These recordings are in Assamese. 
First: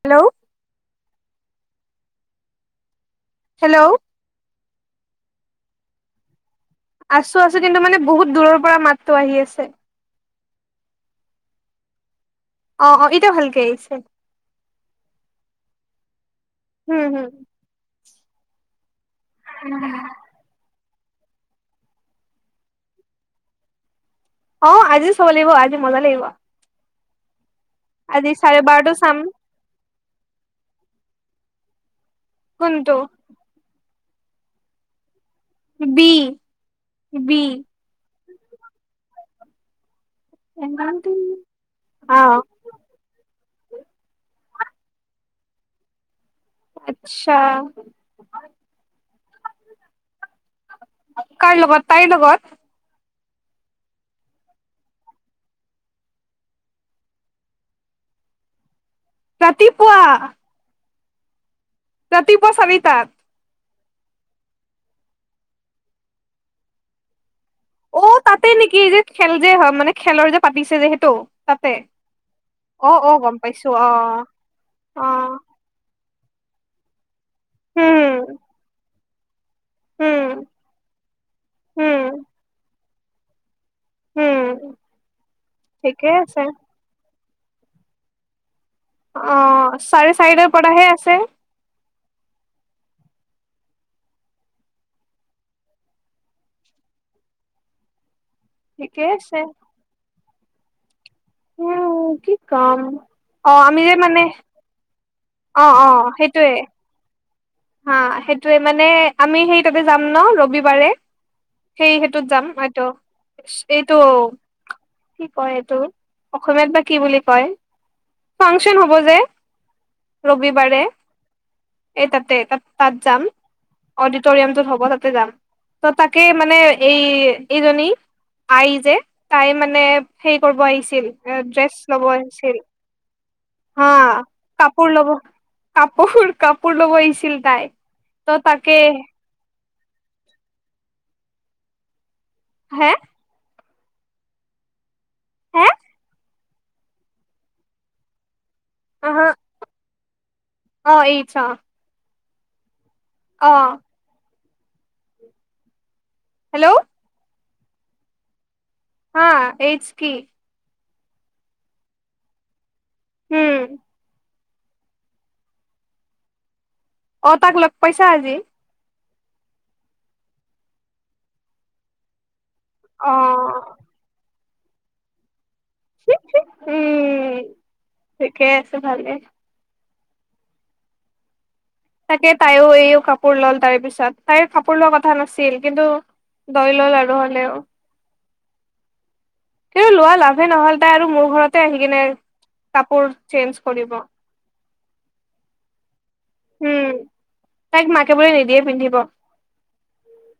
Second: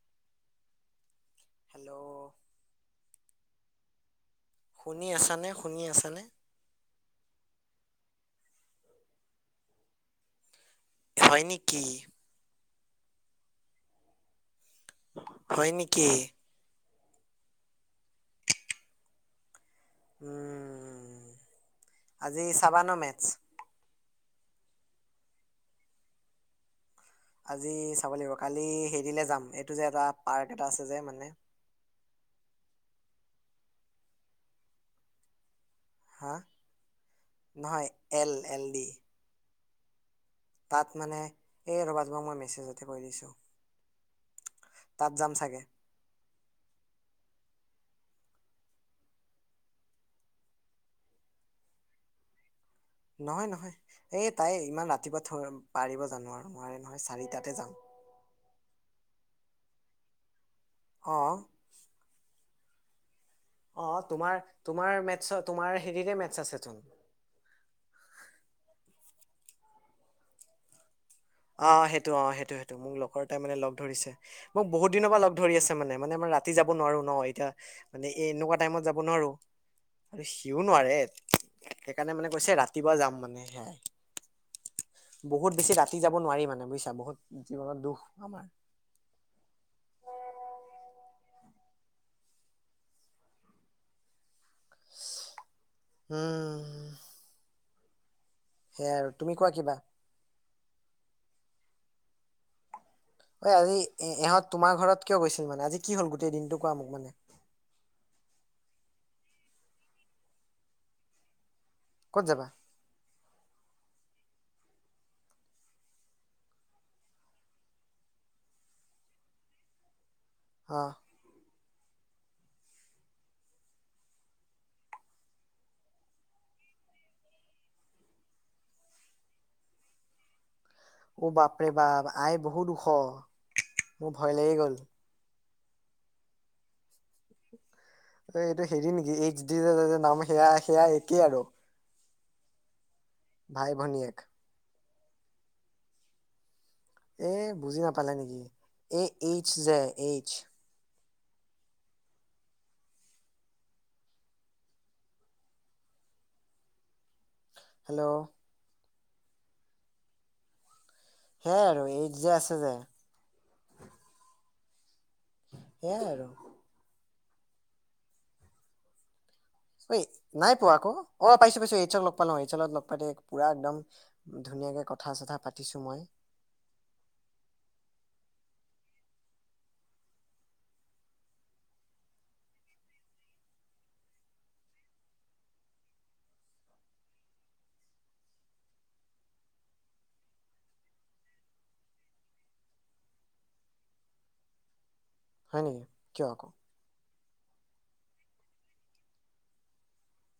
হেল্ল'। হেল্ল'? হেল্ল'? শুনি আছানে শুনি আছানে? আছো আছো, কিন্তু মানে বহুত দূৰৰ পৰা মাতটো আহি আছে। হয় নেকি। অ' অ' এতিয়াও ভালকে আহিছে। হয় নেকি। উম-হম। উম, আজি চাবা ন মেথচ্। অ, আজি চাব লাগিব, আজি মজা লাগিব। আজি চাব আজি লাগিব, চাৰে কালি বাৰটো চাম হেৰিলে যাম, এইটো যে এটা পাৰ্ট এটা আছে যে মানে। কোনটো? B, B. N, N, D. তাত মানে, এই ৰ'বা অ মই মেছেজতে কৈ দিছো। তাত যাম চাগে। আচ্ছা। কাৰ লগত, তাইৰ লগত? নহয়, নহয়, এই তাই ইমান ৰাতিপুৱা থ পাৰিব জানো আৰু নোৱাৰে নহয়, চাৰিটাতে যাম। ৰাতিপুৱা অঁ। ৰাতিপুৱা চবিতা অ, তোমাৰ, তোমাৰ মেথছ তোমাৰ হেৰিৰে মেথছ আছেচোন। অ, তাতে নেকি? এই যে খেল যে হয় মানে খেলৰ যে পাতিছে যে সেইটো? অ তাতে সেইটো, অ সেইটো-সেইটো, অ মোক অ লগৰ গম তাই মানে পাইছো লগ অ ধৰিছে, মোক বহুত অ দিনৰ পৰা লগ ধৰি আছে মানে মানে আ ৰা ৰাতি যাব নোৱাৰো ন এতিয়া, মানে এ উম এনেকুৱা টাইমত যাব নোৱাৰো। উম সিও নোৱাৰে, সেইকাৰণে উম মানে কৈছে ৰাতিপুৱা যাম মানে সেয়াই। উম বহুত বেছি ৰাতি ঠিকে যাব আছে নোৱাৰি মানে বুজিছা, বহুত জীৱনত দুখ আমাৰ। অ', চাৰে চাৰিটাৰ পৰাহে আছে। উম। সেয়া ঠিকে আৰু তুমি আছে কোৱা কিবা। উ, কি কম। অ অঐ আজি আমি যে এ মানে ইহঁত তোমাৰ ঘৰত কিয় গৈছিল অ মানে, আজি অ কি হ'ল গোটেই সেইটোয়ে দিনটো কোৱা মোক মানে। হা সেইটোৱে মানে আমি সেই তাতে যাম ন ৰবিবাৰে। সেই ক'ত সিটোত যাম যাবা এইটো, এইটো। কি কয় এইটো, অসমীয়াত বা কি বুলি কয়। ফাংচন হ'ব যে, অ ৰবিবাৰে, এই তাতে। তাত, তাত যাম। অডিটৰিয়ামটোত হ'ব তাতে যাম, ত' তাকে মানে এই এইজনী। আই যে তাই মানে হেৰি কৰিব আহি চিল, অ এ বাপৰে ড্ৰেছ ল'ব বাপ আই আহিছিল, বহুত ওখ হা মোৰ ভয় লাগি গ'ল কাপোৰ ল'ব কাপোৰ, কাপোৰ ল'ব আহিছিল তাই। ত এইটো তাকে হেৰি নিকি এইচ ডি নাম সেয়া সেয়া একেই আৰু। হা? ভাই ভনীয়েক। হে এ, বুজি নাপালা নেকি এ আহ এইচ যে এইচ। চাও। অ', হেল্ল' হেল্ল' হা এইডছ কি। সেইয়ে আৰু এইডছ যে আছে যে। হম সেইয়ে আৰু। অ তাক লগ পাইছা আজি? অই, নাই পোৱা আকৌ, অ পাইছো-পাইছো, এইডছক লগ পালো, এইডছত লগ পাতে অ পুৰা একদম ধুনীয়াকৈ কথা-চথা পাতিছোঁ মই। কে আছে ভালে। তাকে তাইও এইয়ও কাপোৰ লল তাৰ পিছত তাইৰ কাপোৰ লোৱা কথা নাছিল কিন্তু লৈ লল আৰু হলেও। কিন্তু লোৱা লাভে নহল তাই আৰু মোৰ ঘৰতে আহি কিনে কাপোৰ চেঞ্জ কৰিব হয় নেকি কিয় আকৌ? উম তাইক মাকে বোলে নিদিয়ে পিন্ধিব।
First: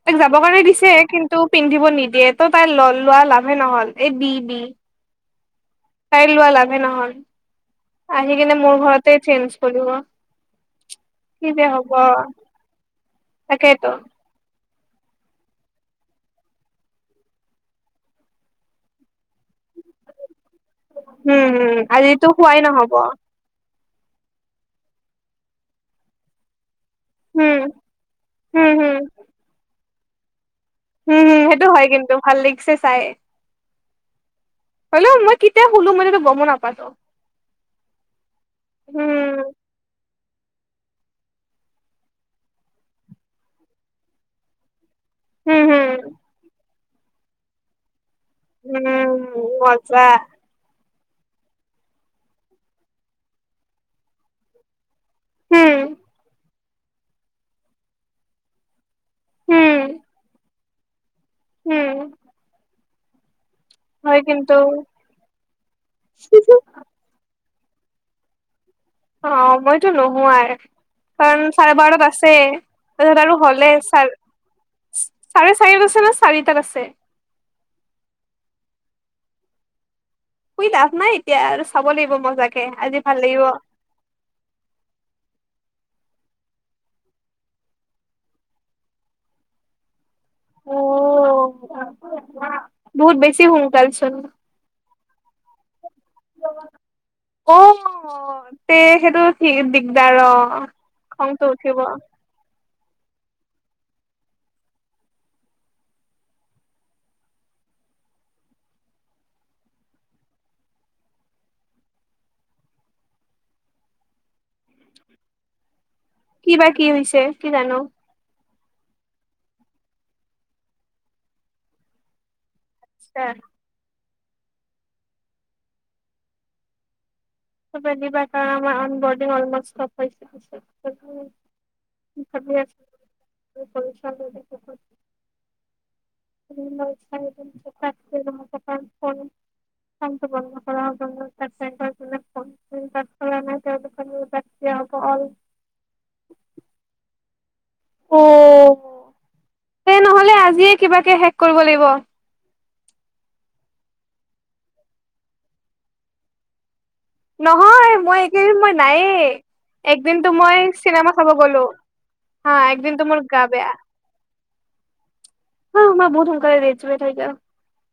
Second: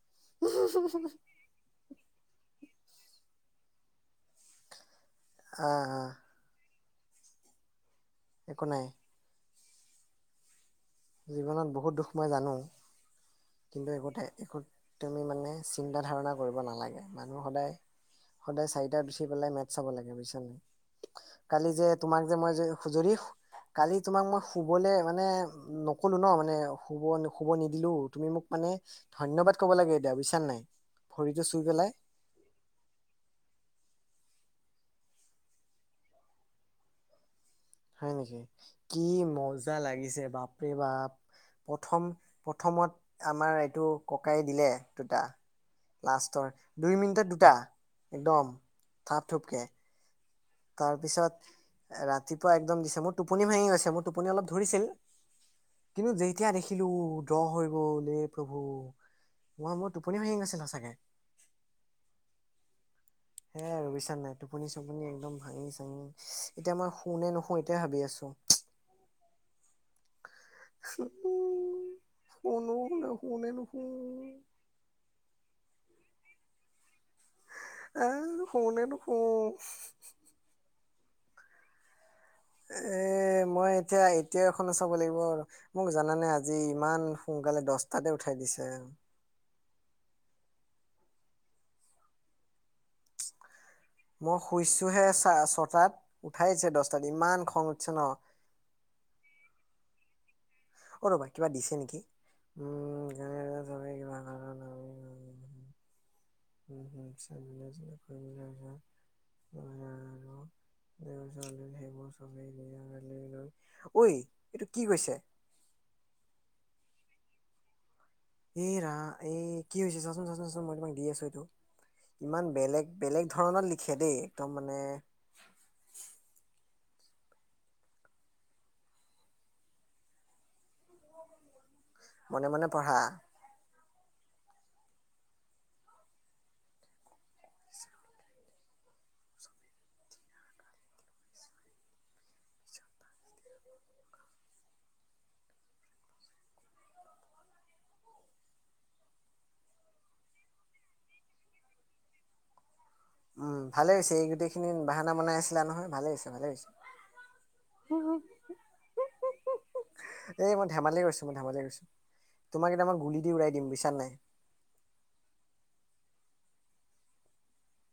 তাক যাবৰ কাৰণে দিছে কিন্তু পিন্ধিব নিদিয়ে ত', টাই ল লোৱা লাভে নহল এই বি বি। অ', অ', তাইৰ লোৱা লাভে নহল আহি কিনে মোৰ নাই ঘৰতে চেঞ্জ কৰিব। কি যে জীৱনত হব বহুত দুখ মই জানো তাকেইতো কিন্তু একোতে একো তুমি মানে চিন্তা ধাৰণা কৰিব নালাগে মানুহ সদায় সদায় চাৰিটাত উঠি পেলাই মেচ্ চাব লাগে বুজিছা নাই? উম, কালি হুম, যে তোমাক আজিতো যে মই শোৱায়ে যে নহ'ব। যদি কালি তোমাক মই শোবলে মানে নক'লো ন' মানে শোব শোব উম নিদিলো। তুমি মোক মানে হম হম ধন্যবাদ ক'ব লাগে এতিয়া বুজিছা নাই। উম, হুম, ভৰিটো চুই সেইটো হয় পেলাই কিন্তু ভাল লাগিছে চাই। শোলো মই কেতিয়া শোলো মানে গমও নাপালো। হয় নেকি কি উম মজা লাগিছে? বাপৰে বাপ প্ৰথম প্ৰথমত আমাৰ এইটো ককায়ে দিলে। দুটা হম হম লাষ্টৰ দুই মিনিটত দুটা। একদম উম, থাপ থুপকে মজা। তাৰপিছত ৰাতিপুৱা একদম দিছে মোৰ টোপনি ভাঙি গৈছে মোৰ টোপনি অলপ ধৰিছিল। হম কিন্তু যেতিয়া দেখিলো ড্ৰ' হৈ গল সে প্ৰভু। মই মোৰ টোপনি ভাঙি গৈছিল সচাকে। উম, হে ৰবিচান নাই টোপনি-চপনি একদম ভাঙি-চাঙি এতিয়া মই শোনে নুশো সেইটোৱে ভাবি আছো। অ', মইতো নোহো আৰ শুনো কাৰণ চাৰে বাৰত আছে শুও নে তাৰপিছত আৰু শুনে হলে নুশু চাৰে চাৰে [unintelligible] কৈছে ন চাৰিটাত আছে? আ, শোনে নোশো শুই লাভ নাই এতিয়া আৰু চাব লাগিব মই। এ মই এতিয়া এতিয়া এখনো চাব লাগিব আৰু মোক জানানে আজি ইমান সোনকালে দশটাতে উঠাই দিছে। অ', বহুত বেছি হু। মই শুইছোহে চা-ছটাত। অ-তে সেইটো ঠিক দিগদাৰ অ। অ ৰ'বা খংটো কিবা দিছে উঠিব নেকি? উম [unintelligible] [inaudible] [unintelligible] ঐ এইটো কি কৈছে? কি বা কি হৈছে কি জানো। এ ৰা এই কি হৈছে চাচোন-চাচোন-চাচোন মই তোমাক দি আছো এইটো ইমান বেলেগ বেলেগ ধৰণত লিখে দেই একদম মানে। [unintelligible] চবে মনে মনে আছে পঢ়া [unintelligible] ফোন [unintelligible] ফটো বন্ধ কৰা হব। [unintelligible] অ তে নহলে আজিয়ে কিবাকে শেষ কৰিব লাগিব। উ ভালে হৈছে এই গোটেইখিনি বাহানা বনাই আছিলা নহয় ভালেই হৈছে ভালেই হৈছে। নহয় মই এইকেইদিন মই নায়ে। একদিনতো এই মই ধেমালি চিনেমা কৰিছো চাব মই ধেমালি গলো। কৰিছো হা তোমাক এতিয়া মই একদিনতো মোৰ গুলি দি গা উৰোৱাই দিম বেয়া। বুজিচা নে নাই? [unintelligible]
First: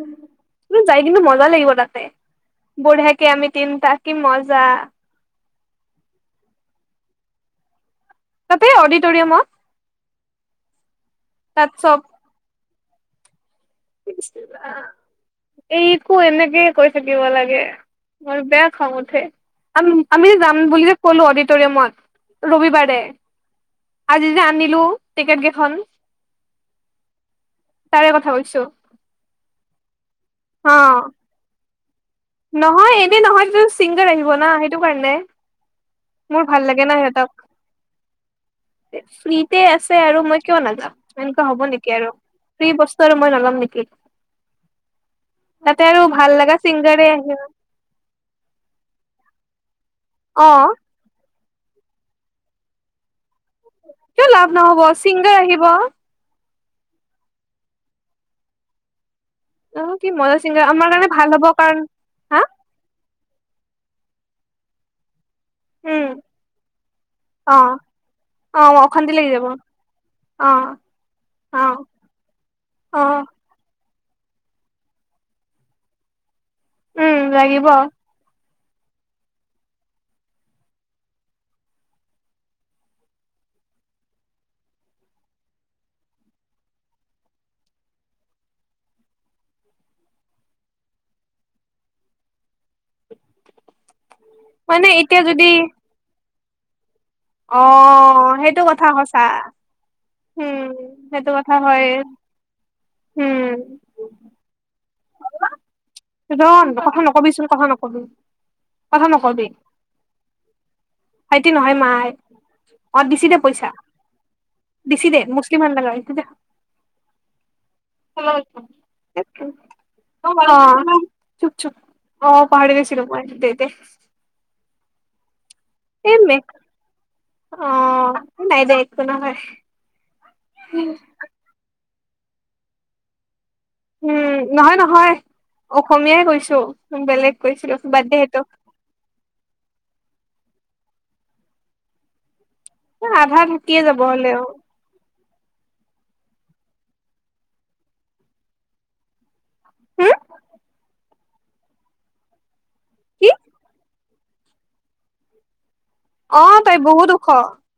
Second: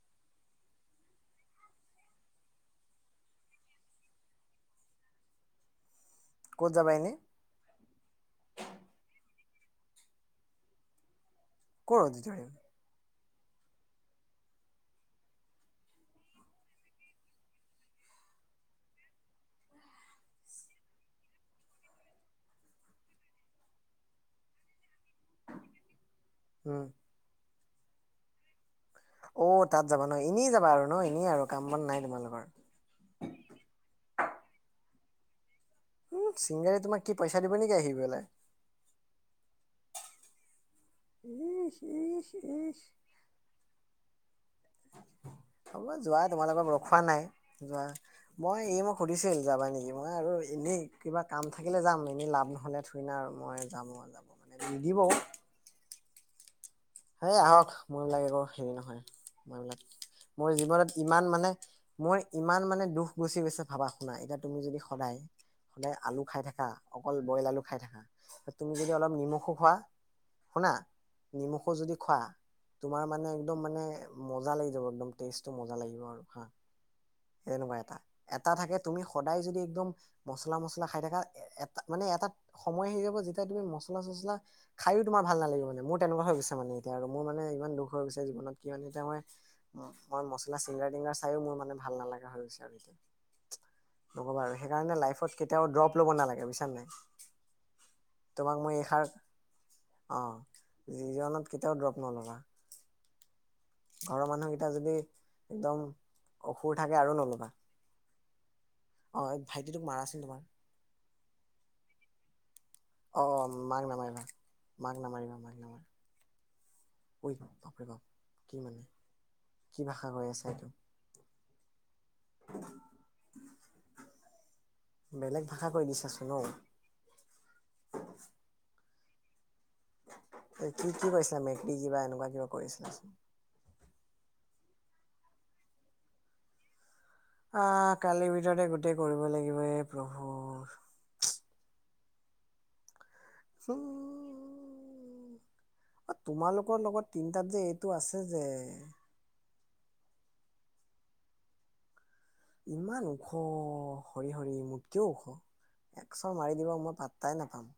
উম কিন্তু যাই কিন্তু মজা লাগিব তাতে বঢ়িয়াকে আমি তিনটা কি মজা। ক'ত যাবা এনেই? তাতে অডিটৰিয়ামত। তাত কৰ অডিটৰিয়াম? এইকো এনেকে কৈ থাকিব লাগে। মোৰ বেয়া খং উঠে। আম-আমি যাম বুলি যে কলো অডিটৰিয়ামত ৰবিবাৰে। - আজি যে আনিলো টিকেট কেইখন। উম - তাৰে কথা কৈছো। অ তাত যাবা ন এনেই যাবা অ আৰু ন এনেই আৰু কাম বন নাই। তোমালোকৰ নহয় এনে নহয় যে চিংগাৰ আহিব না সেইটো কাৰণে। উম মোৰ ভাল ছিংগাৰে লাগে না তোমাক কি সিহঁতক পইচা দিব নেকি আহি পেলাই? ফ্ৰীতে আছে আৰু মই কিয় নাযাম। এনেকুৱা ইহ হ'ব নেকি আৰু ইহ ফ্ৰী ইহ বস্তু আৰু মই নাজাম নেকি তাতে হ'ব আৰু যোৱা ভাল লাগা তোমালোকক ৰখোৱা চিংগাৰে নাই আহে যোৱা মই এই মোক সুধিছিল যাবা নেকি মই আৰু অ এনেই কিবা কাম থাকিলে যাম এনেই লাভ নহ'লে থুই না আৰু মই যাম আৰু যাব কিয় লাভ মানে নহব নিদিবও ছিংগাৰ আহিব হে আহক মন লাগে আকৌ হেৰি নহয় অ কি মজা মোৰ ছিংগাৰ আমাৰ জীৱনত কাৰণে ইমান ভাল হ'ব মানে কাৰণ মোৰ হা ইমান মানে দুখ গুচি গৈছে ভাবা শুনা এতিয়া তুমি যদি সদায় সদায় উম আলু খাই থাকা অকল বইল অ আলু খাই থাকা অ তুমি যদি অশান্তি অলপ লাগি যাব নিমখো খোৱা অ শুনা অ নিমখো যদি খোৱা অ তোমাৰ মানে একদম মানে মজা লাগি যাব একদম টেষ্টি মজা লাগিব আৰু হা উম লাগিব তেনেকুৱা এটা এটা থাকে তুমি সদায় যদি একদম মচলা মচলা খাই থাকা এটা মানে এটা সময় আহি যাব যেতিয়া তুমি মচল চছলা খাইও তোমাৰ ভাল নালাগিব মানে মোৰ তেনেকুৱা হৈ গৈছে মানে এতিয়া মোৰ মানে ই দুখ হৈ গৈছে জীৱন কি এতি ম মই মছলা চিংগাৰ টিংগাৰ চাইও মোৰ মানে মানে সেইকাৰণে এতিয়া লাইফত যদি কেতিয়াও ড্ৰপ লব নালাগে। এক বুজিছানে নাই অ' সেইটো কথা সচাঁ। আহ জীৱনত কেতিয়াও দ্ৰৱ নলবা। উম ঘৰৰ মানুহকেইটা যদি একদম ৰন অসুৰ থাকে কথা আৰু নকবিচোন নলবা। কথা নকবি কথা অ' এই নকবি ভাইটি তোক মাৰাচোন তোমাৰ। ভাইটি নহয় মায় অ দিছি দে পইচা দিছি দে মুছলিম লগাইছে দে াপ াপ কি মানে কি কৈ আছা এইটো অ চুপ চুপ অ পাহৰি গৈছিলো পাই দেতে কথা কৈ দিছাচোন ঔ। অ' নাই দে একো নহয়। কি কি কৰিছিলা মেকী কিবা এনেকুৱা কিবা কৰিছিলা। উম নহয় নহয় অসমীয়াই কৈছো। বেলেগ কৈছিলো আহ বাদ দে কালিৰ সেইটো ভিতৰতে গোটেই কৰিব লাগিব এ প্ৰভুৰ। আধা থাকিয়ে যাব হ'লে আৰু। অ তোমালোকৰ লগত তিনটাত যে এইটো আছে যে হম ইমান ওখ, কি হৰি হৰি মোতকেও ওখ। একচৰ মাৰি অ' দিব তাই মই বহুত ওখ পাত্তাই নাপাম।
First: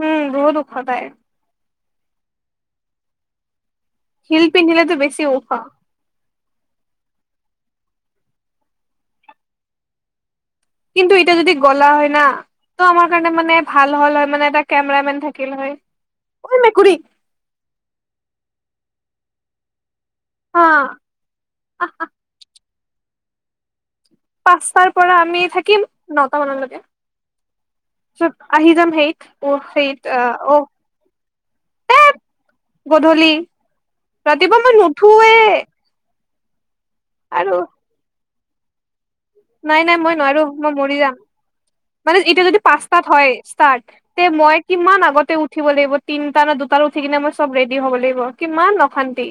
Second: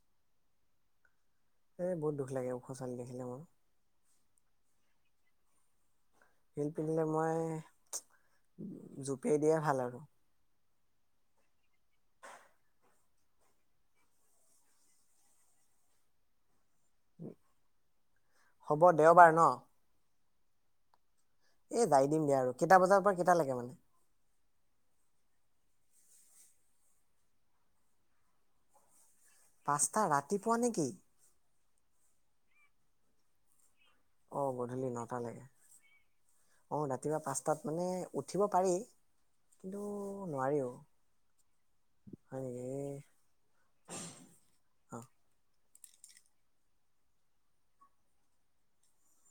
উম বহুত দুখদায়। এই বহুত দুখ লাগে ওখ ছোৱলী দেখিলে মোৰ। হিলপিন্ধিলেতো বেছি ওখ হিলপিন্ধিলে মই জোপিয়াই দিয়াই ভাল আৰু। কিন্তু এতিয়া যদি গ'লা হয় না টো আমাৰ কাৰণে মানে ভাল হ'ল হয় মানে এটা কেমেৰা মেন থাকিল হয়। এই মেকুৰী। হ'ব, দেওবাৰ ন অ' এ যাই দিম দিয়া আৰু, কেইটা বজাৰ পৰা কেইটালৈকে মানে। পাঁচটাৰ পৰা আমি থাকিম নটা মানলৈকে, পাছত আহি যাম সেইত অ পাঁচটা সেইত ৰাতিপুৱা অ নেকি গধূলি অ ৰাতিপুৱা মই নুঠোৱে। অঁ ৰাতিপুৱা আৰু পাঁচটাত মানে উঠিব পাৰি। কিন্তু নাই নাই মই নোৱাৰো, নোৱাৰিও মই মৰি যাম। মান হয় এতিয়া নেকি এ, [inaudible] অ উিব লাগিব তিনটা ন দুটাৰ উঠি কিনে মই চব ৰেডি হ'ব লাগিব, কিমান অশান্তি।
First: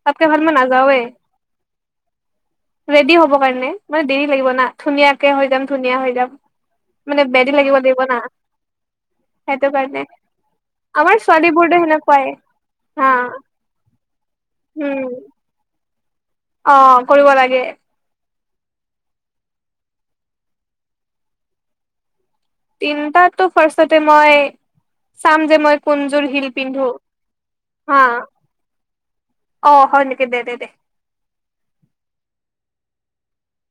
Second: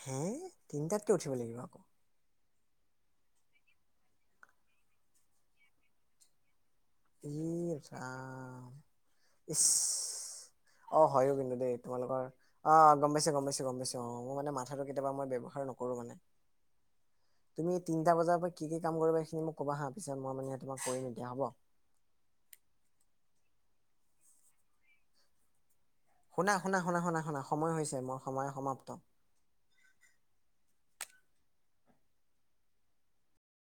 হে তাতকে ভাল মই নাযাওৱে তিনটাত কিয় উঠিব লাগিব আকৌ। ৰেডি হ'ব কাৰণে মানে দেৰি লাগিব না, ধুনীয়াকে হৈ যাম ধুনীয়া হৈ যাম। মানে [unintelligible] লাগিব ই লাগিব না ৰাম ইচ সেইটো কাৰণে অ' আমাৰ হয়ো কিন্তু দেই, ছোৱালীবোৰতো তোমালোকৰ সেনেকুৱাই আহ হা গম পাইছ গম পাইছ গম পাইছো অ মোৰ মানে মাথাটো উম কেতিয়া মই ব্যৱহাৰ নকৰো মানে। অ কৰিব লাগে। তুমি তিনটা বজাৰ পৰা কি কাম কৰিব এইখিনি মোক ক'বা, পিছে মই মানে তোমাক কৰিম এতিয়া হ'ব। তিনিটাতো ৰ্ফাষ্টতে মই চাম যে মই কোনযোৰ শিল শুনা শুনা পিন্ধো শুনা শুনা শুনা সময় হৈছে মোৰ সময় সমাপ্ত। আহ হয় নেকি দে দে দে।